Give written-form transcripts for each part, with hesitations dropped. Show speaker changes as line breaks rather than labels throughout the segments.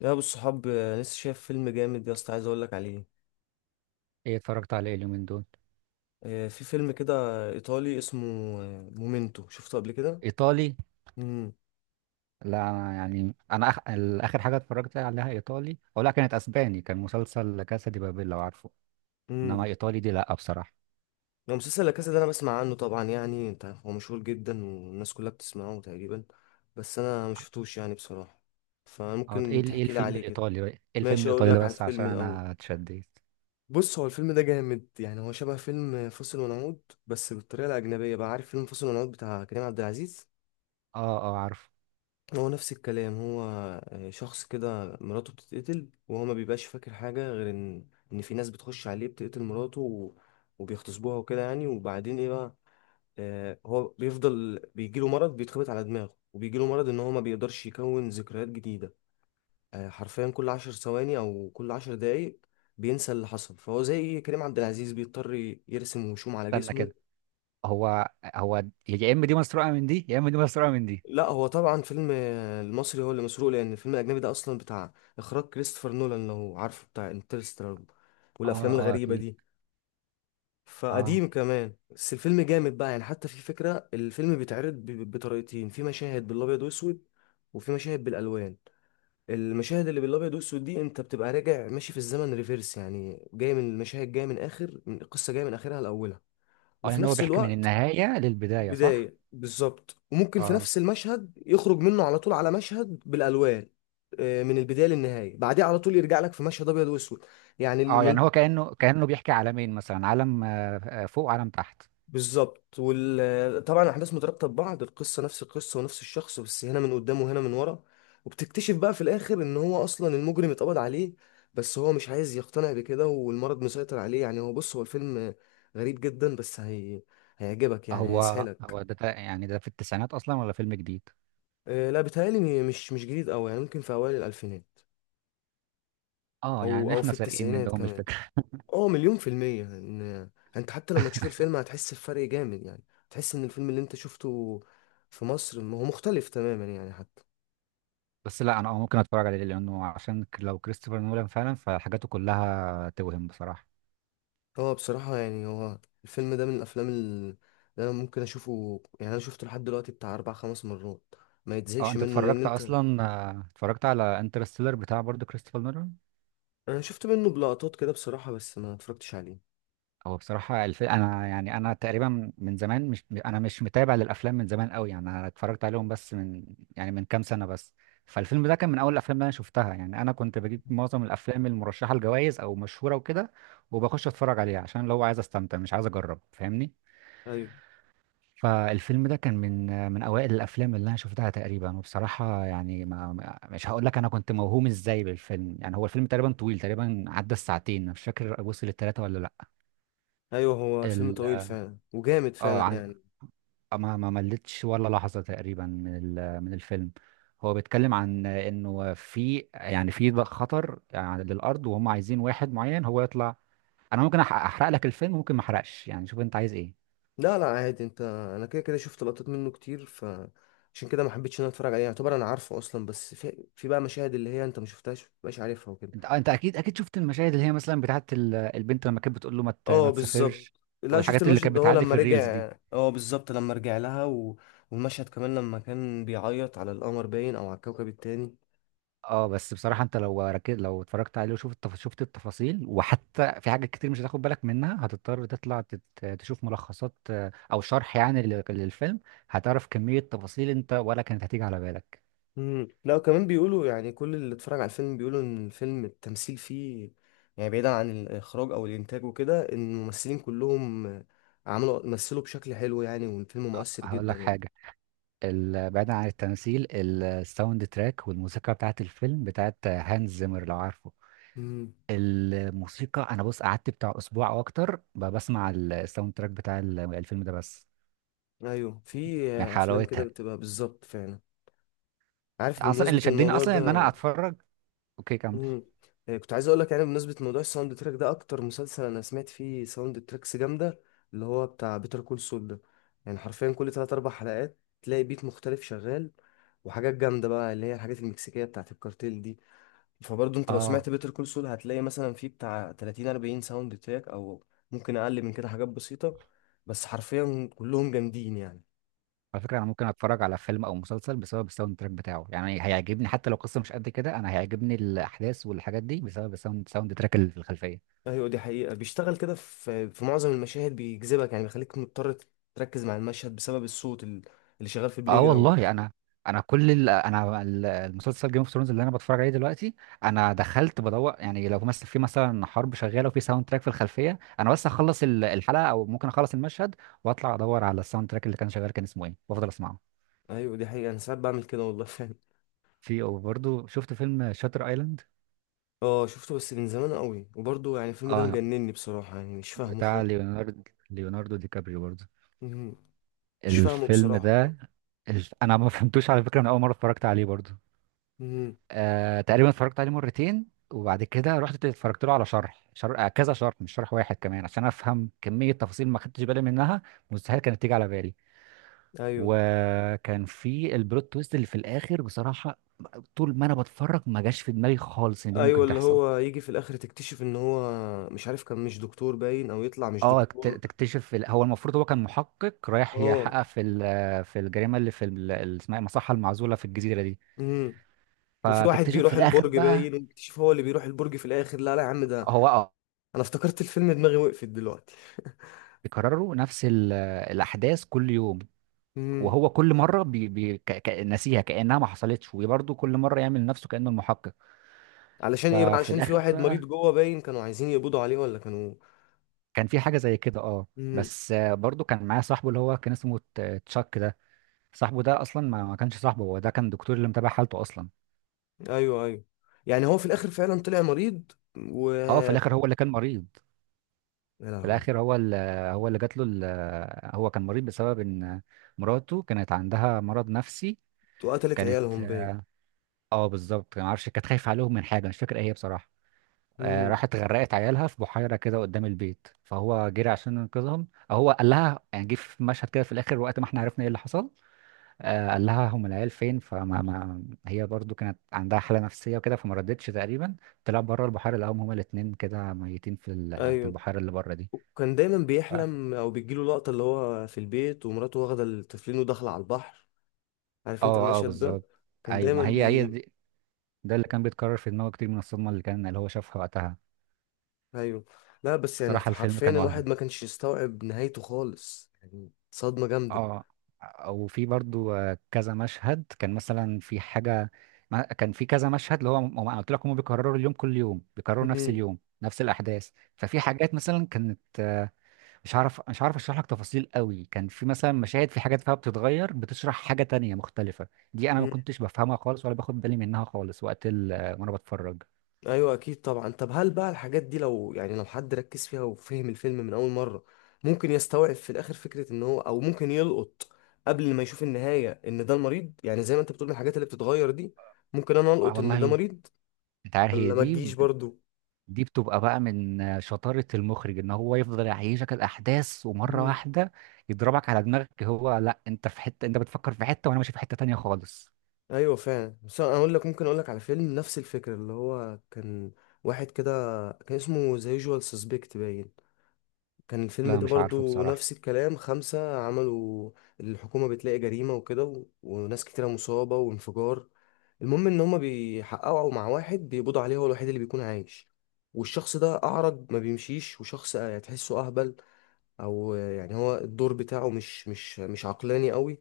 يا ابو الصحاب لسه شايف فيلم جامد يا اسطى عايز اقول لك عليه.
ايه اتفرجت على ايه اليومين دول؟
في فيلم كده ايطالي اسمه مومينتو شفته قبل كده.
ايطالي.
امم
لا أنا يعني اخر حاجه اتفرجت عليها ايطالي او لا، كانت اسباني، كان مسلسل لا كاسا دي بابيل، لو عارفه. انما
امم
ايطالي دي لا بصراحه.
لو مسلسل لا كاسا ده انا بسمع عنه طبعا، يعني انت عارف هو مشهور جدا والناس كلها بتسمعه تقريبا، بس انا ما شفتوش يعني بصراحه،
اه،
فممكن
ايه
تحكي لي
الفيلم
عليه كده.
الايطالي بقى؟ ايه الفيلم
ماشي اقول
الايطالي ده،
لك على
بس عشان
الفيلم الاول.
انا اتشديت.
بص هو الفيلم ده جامد، يعني هو شبه فيلم فاصل ونعود بس بالطريقه الاجنبيه بقى، عارف فيلم فاصل ونعود بتاع كريم عبد العزيز؟
اه عارفه.
هو نفس الكلام هو. شخص كده مراته بتتقتل وهو ما بيبقاش فاكر حاجة غير ان في ناس بتخش عليه بتقتل مراته وبيغتصبوها وكده يعني، وبعدين ايه بقى، هو بيفضل بيجيله مرض بيتخبط على دماغه وبيجيله مرض ان هو ما بيقدرش يكون ذكريات جديدة. حرفيا كل 10 ثواني او كل 10 دقايق بينسى اللي حصل، فهو زي كريم عبد العزيز بيضطر يرسم وشوم على
استنى كده.
جسمه.
هو يا اما دي مسروقه من دي، يا اما دي مسروقه من دي.
لا هو طبعا فيلم المصري هو اللي مسروق، لان الفيلم الاجنبي ده اصلا بتاع اخراج كريستوفر نولان، لو عارفه بتاع انترستيلر
اه
والافلام
اه
الغريبه
اكيد.
دي.
اه
فقديم كمان، بس الفيلم جامد بقى يعني. حتى في فكره الفيلم بيتعرض بطريقتين، في مشاهد بالابيض واسود وفي مشاهد بالالوان. المشاهد اللي بالابيض واسود دي انت بتبقى راجع ماشي في الزمن ريفيرس، يعني جاي من المشاهد، جايه من اخر من القصه، جايه من اخرها لاولها.
اه
وفي
يعني هو
نفس
بيحكي من
الوقت
النهايه للبدايه، صح.
البداية بالظبط. وممكن في
اه
نفس المشهد يخرج منه على طول على مشهد بالألوان، من البداية للنهاية، بعديه على طول يرجع لك في مشهد أبيض وأسود. يعني
اه، يعني
المل...
هو كانه بيحكي عالمين، مثلا عالم فوق وعالم تحت.
بالظبط. وطبعا الأحداث مترابطة ببعض، القصة نفس القصة ونفس الشخص، بس هنا من قدام وهنا من ورا. وبتكتشف بقى في الآخر إن هو أصلا المجرم اتقبض عليه، بس هو مش عايز يقتنع بكده والمرض مسيطر عليه يعني. هو بص هو الفيلم غريب جدا، هيعجبك يعني،
هو
هيسحلك.
هو ده يعني ده في التسعينات اصلا، ولا فيلم جديد؟
لا بيتهيألي مش جديد أوي يعني، ممكن في أوائل الألفينات
اه،
او
يعني
او في
احنا سارقين
التسعينات
منهم
كمان.
الفكره.
اه 100% ان انت حتى لما تشوف الفيلم هتحس بفرق جامد يعني. تحس ان الفيلم اللي انت شفته في مصر هو مختلف تماما يعني حتى.
بس لا انا اه ممكن اتفرج عليه، لانه عشان لو كريستوفر نولان فعلا، فحاجاته كلها توهم بصراحه.
هو بصراحة يعني هو الفيلم ده من اللي انا ممكن اشوفه، يعني انا شفته لحد دلوقتي بتاع 4 5 مرات ما
اه،
يتزهقش
انت
منه، لان
اتفرجت
انت
اصلا، آه، اتفرجت على انترستيلر بتاع برضه كريستوفر نولان؟
انا شفت منه بلقطات كده بصراحة، بس ما اتفرجتش عليه.
هو بصراحة أنا يعني تقريبا من زمان مش متابع للأفلام من زمان قوي، يعني أنا اتفرجت عليهم بس من، يعني من كام سنة بس. فالفيلم ده كان من أول الأفلام اللي أنا شفتها. يعني أنا كنت بجيب معظم الأفلام المرشحة لجوائز أو مشهورة وكده، وبخش أتفرج عليها، عشان لو عايز أستمتع مش عايز أجرب، فاهمني؟
ايوه
فالفيلم ده كان من من أوائل الأفلام اللي أنا شفتها تقريبا. وبصراحة يعني مش هقول لك أنا كنت موهوم إزاي بالفيلم. يعني هو الفيلم تقريبا طويل، تقريبا عدى الساعتين، أنا مش فاكر وصل للتلاتة ولا
ايوه، هو الفيلم طويل
لأ.
فعلا وجامد
اه
فعلا
ع-
يعني.
ما ملتش ولا لحظة تقريبا من من الفيلم. هو بيتكلم عن انه في يعني في خطر يعني للارض، وهم عايزين واحد معين هو يطلع. انا ممكن احرق لك الفيلم، ممكن ما احرقش، يعني شوف انت عايز ايه.
لا لا عادي انت. انا كده كده شفت لقطات منه كتير، فعشان كده ما حبيتش ان انا اتفرج عليه، يعتبر انا عارفه اصلا، بس في بقى مشاهد اللي هي انت ما شفتهاش ما بقاش عارفها وكده.
انت آه، انت اكيد اكيد شفت المشاهد اللي هي مثلا بتاعت البنت لما كانت بتقول له
اه
ما تسافرش،
بالظبط، لا شفت
والحاجات اللي
المشهد
كانت
ده هو
بتعدي
لما
في
رجع،
الريلز دي.
اه بالظبط لما رجع لها والمشهد كمان لما كان بيعيط على القمر باين او على الكوكب التاني.
اه بس بصراحة انت لو ركز، لو اتفرجت عليه وشفت شفت التفاصيل، وحتى في حاجات كتير مش هتاخد بالك منها، هتضطر تطلع تشوف ملخصات او شرح يعني للفيلم. هتعرف كمية تفاصيل انت ولا كانت هتيجي على بالك.
مم. لا وكمان بيقولوا يعني كل اللي اتفرج على الفيلم بيقولوا ان الفيلم التمثيل فيه، يعني بعيدا عن الاخراج او الانتاج وكده، ان الممثلين كلهم مثلوا بشكل حلو يعني، والفيلم
آه،
مؤثر
هقول
جدا
لك
يعني.
حاجة. بعيدا عن التمثيل، الساوند تراك والموسيقى بتاعت الفيلم بتاعت هانز زيمر، لو عارفه.
مم.
الموسيقى انا بص، قعدت بتاع اسبوع او اكتر بسمع الساوند تراك بتاع الفيلم ده بس،
ايوه في
من
افلام كده
حلاوتها.
بتبقى بالظبط فعلا. عارف
اصلا
بمناسبة
اللي شدني
الموضوع
اصلا ان انا
ده،
اتفرج. اوكي، كمل.
مم. إيه، كنت عايز اقول لك يعني بمناسبه موضوع الساوند تراك ده، اكتر مسلسل انا سمعت فيه ساوند تراكس جامده اللي هو بتاع بيتر كول سول ده. يعني حرفيا كل 3 4 حلقات تلاقي بيت مختلف شغال، وحاجات جامده بقى اللي هي الحاجات المكسيكيه بتاعت الكارتيل دي. فبرضه انت لو
اه،
سمعت بيتر كول سول هتلاقي مثلا فيه بتاع 30 40 ساوند تراك، او ممكن اقل من كده، حاجات بسيطه، بس حرفيا كلهم جامدين يعني.
على فكرة انا ممكن اتفرج على فيلم او مسلسل بسبب الساوند تراك بتاعه. يعني هيعجبني حتى لو قصة مش قد كده، انا هيعجبني الاحداث والحاجات دي بسبب الساوند، ساوند تراك اللي في الخلفية.
ايوه دي حقيقة، بيشتغل كده في معظم المشاهد، بيجذبك يعني، بيخليك مضطر تركز مع المشهد بسبب اللي شغال في البلاي
اه
جراوند.
والله انا، انا كل انا المسلسل جيم اوف ثرونز اللي انا بتفرج عليه دلوقتي، انا دخلت بدور. يعني لو مثلا في مثلا حرب شغاله، وفي ساوند تراك في الخلفيه، انا بس اخلص الحلقه، او ممكن اخلص المشهد، واطلع ادور على الساوند تراك اللي كان شغال كان اسمه ايه، وافضل اسمعه.
ايوه دي حقيقة، انا ساعات بعمل كده والله فعلا.
في وبرضه شفت فيلم شاتر ايلاند.
اه شفته بس من زمان قوي، وبرضه يعني الفيلم ده
اه
مجنني بصراحة، يعني مش فاهمه
بتاع
خالص.
ليوناردو، ليوناردو دي كابريو برضه
مهم. مش فاهمه
الفيلم
بصراحة خالص.
ده. انا ما فهمتوش على فكره من اول مره اتفرجت عليه برضو.
مهم.
تقريبا اتفرجت عليه مرتين، وبعد كده رحت اتفرجت له على شرح، شرح آه، كذا شرح، مش شرح واحد كمان، عشان افهم كميه تفاصيل ما خدتش بالي منها، مستحيل كانت تيجي على بالي.
ايوه
وكان في البلوت تويست اللي في الاخر بصراحه، طول ما انا بتفرج ما جاش في دماغي خالص ان دي
ايوه،
ممكن
اللي
تحصل.
هو يجي في الاخر تكتشف ان هو مش عارف، كان مش دكتور باين او يطلع مش دكتور.
تكتشف في هو المفروض هو كان محقق رايح
اه.
يحقق في في الجريمه اللي في اللي اسمها إيه؟ المصحه المعزوله في الجزيره دي.
مهم. وفي واحد
فتكتشف في
بيروح
الاخر
البرج
بقى.
باين، ويكتشف هو اللي بيروح البرج في الاخر. لا لا يا عم ده
هو اه
انا افتكرت الفيلم دماغي وقفت دلوقتي.
بيكرروا نفس الاحداث كل يوم،
امم.
وهو كل مره ناسيها كانها ما حصلتش، وبرضه كل مره يعمل نفسه كانه المحقق.
علشان ايه بقى؟
ففي
علشان في
الاخر
واحد مريض
بقى
جوه باين كانوا عايزين يقبضوا عليه، ولا كانوا.
كان في حاجه زي كده، اه.
امم.
بس آه، برضه كان معايا صاحبه اللي هو كان اسمه تشاك ده، صاحبه ده اصلا ما كانش صاحبه، هو ده كان دكتور اللي متابع حالته اصلا.
ايوه ايوه، يعني هو في الاخر فعلا طلع مريض و
اه، في
يا
الاخر هو اللي كان مريض. في
لهوي.
الاخر هو اللي هو اللي جات له هو كان مريض بسبب ان مراته كانت عندها مرض نفسي.
وقتلت
كانت،
عيالهم باين.
اه بالظبط. ما اعرفش كانت خايفه عليهم من حاجه، مش فاكر ايه هي بصراحه. آه
امم.
راحت غرقت عيالها في بحيره كده قدام البيت، فهو جري عشان ينقذهم. آه، هو قال لها يعني، جه في مشهد كده في الاخر وقت ما احنا عرفنا ايه اللي حصل. آه قال لها هم العيال فين، فما ما هي برضو كانت عندها حاله نفسيه وكده، فما ردتش تقريبا. طلع بره البحيره لقاهم هما الاتنين كده ميتين في في
ايوه
البحيره اللي بره دي.
وكان دايما
ف-
بيحلم، او بتجيله لقطة اللي هو في البيت ومراته واخدة التفلين وداخلة على البحر. عارف انت
اه
المشهد ده؟
بالظبط.
كان
ايوه
دايما
ما هي هي
بي
دي، ده اللي كان بيتكرر في دماغه كتير من الصدمه اللي كان اللي هو شافها وقتها.
ايوه. لا بس يعني
صراحه الفيلم
حرفيا
كان
الواحد
وهم.
ما كانش يستوعب نهايته خالص، يعني صدمة جامدة.
اه، وفي برضو آه، كذا مشهد كان مثلا في حاجة كان في كذا مشهد اللي هو ما أنا قلت لك هم بيكرروا اليوم، كل يوم بيكرروا نفس
امم.
اليوم نفس الأحداث. ففي حاجات مثلا كانت آه، مش عارف أشرح لك تفاصيل قوي، كان في مثلا مشاهد، في حاجات فيها بتتغير بتشرح حاجة تانية مختلفة. دي أنا ما كنتش بفهمها خالص، ولا باخد بالي منها خالص وقت آه، وأنا بتفرج.
ايوه اكيد طبعا. طب هل بقى الحاجات دي، لو يعني لو حد ركز فيها وفهم الفيلم من اول مره، ممكن يستوعب في الاخر فكره ان هو، او ممكن يلقط قبل ما يشوف النهايه ان ده المريض، يعني زي ما انت بتقول الحاجات اللي بتتغير دي، ممكن انا
آه
القط ان ده
والله.
مريض،
أنت عارف، هي
ولا ما
دي،
تجيش برضو؟
دي بتبقى بقى من شطارة المخرج، ان هو يفضل يعيشك الاحداث ومرة
مم.
واحدة يضربك على دماغك. هو لا، انت في حتة، انت بتفكر في حتة وانا ماشي في حتة تانية خالص.
ايوه فعلا. بس انا اقول لك، ممكن اقول لك على فيلم نفس الفكره، اللي هو كان واحد كده كان اسمه ذا يوجوال سسبكت باين، كان الفيلم
لا
ده
مش عارفه
برضو
بصراحة.
نفس الكلام. 5 عملوا الحكومة بتلاقي جريمة وكده وناس كتيرة مصابة وانفجار. المهم إن هما بيحققوا مع واحد بيقبضوا عليه، هو الوحيد اللي بيكون عايش. والشخص ده أعرج ما بيمشيش، وشخص تحسه أهبل، أو يعني هو الدور بتاعه مش عقلاني قوي.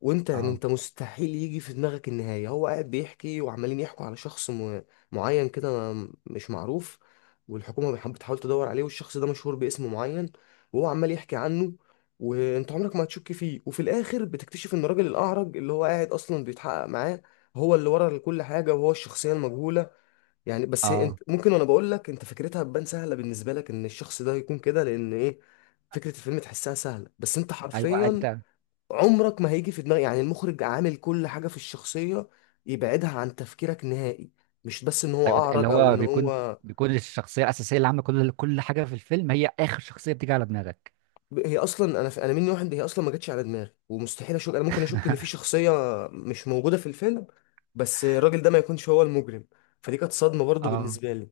وانت يعني
اه.
انت مستحيل يجي في دماغك النهاية. هو قاعد بيحكي وعمالين يحكوا على معين كده، مش معروف، والحكومة بتحاول تدور عليه، والشخص ده مشهور باسم معين، وهو عمال يحكي عنه، وانت عمرك ما هتشك فيه. وفي الاخر بتكتشف ان الراجل الاعرج اللي هو قاعد اصلا بيتحقق معاه هو اللي ورا كل حاجة، وهو الشخصية المجهولة. يعني بس هي
اه
انت ممكن، وانا بقول لك انت فكرتها تبان سهلة بالنسبة لك ان الشخص ده يكون كده، لان ايه فكرة الفيلم تحسها سهلة، بس انت
ايوه
حرفيا
انت.
عمرك ما هيجي في دماغك، يعني المخرج عامل كل حاجة في الشخصية يبعدها عن تفكيرك نهائي، مش بس ان هو
ايوه ده اللي
اعرج او
هو
ان
بيكون
هو.
بيكون الشخصية الاساسية اللي عاملة كل حاجة في الفيلم هي اخر شخصية بتيجي على دماغك.
هي اصلا انا مني واحد، هي اصلا ما جاتش على دماغي، ومستحيل اشك، انا ممكن اشك ان في شخصية مش موجودة في الفيلم، بس الراجل ده ما يكونش هو المجرم. فدي كانت صدمة برضو
اه
بالنسبة لي.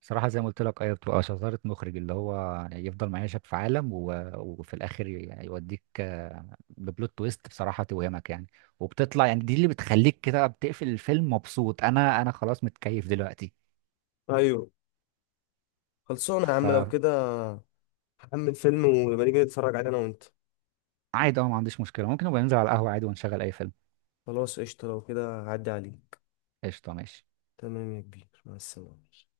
صراحة زي ما قلت لك، أيوة بتبقى شطارة مخرج اللي هو يعني يفضل معيشك في عالم، وفي الآخر يعني يوديك ببلوت تويست بصراحة، توهمك يعني. وبتطلع، يعني دي اللي بتخليك كده بتقفل الفيلم مبسوط. أنا خلاص متكيف دلوقتي.
ايوه خلصانة يا عم لو
فعادي.
كده، هحمل فيلم ونبقى نيجي نتفرج عليه انا وانت.
أه ما عنديش مشكلة، ممكن نبقى ننزل على القهوة عادي ونشغل أي فيلم.
خلاص قشطة لو كده، عدي عليك.
قشطة، ماشي.
تمام يا كبير مع السلامة.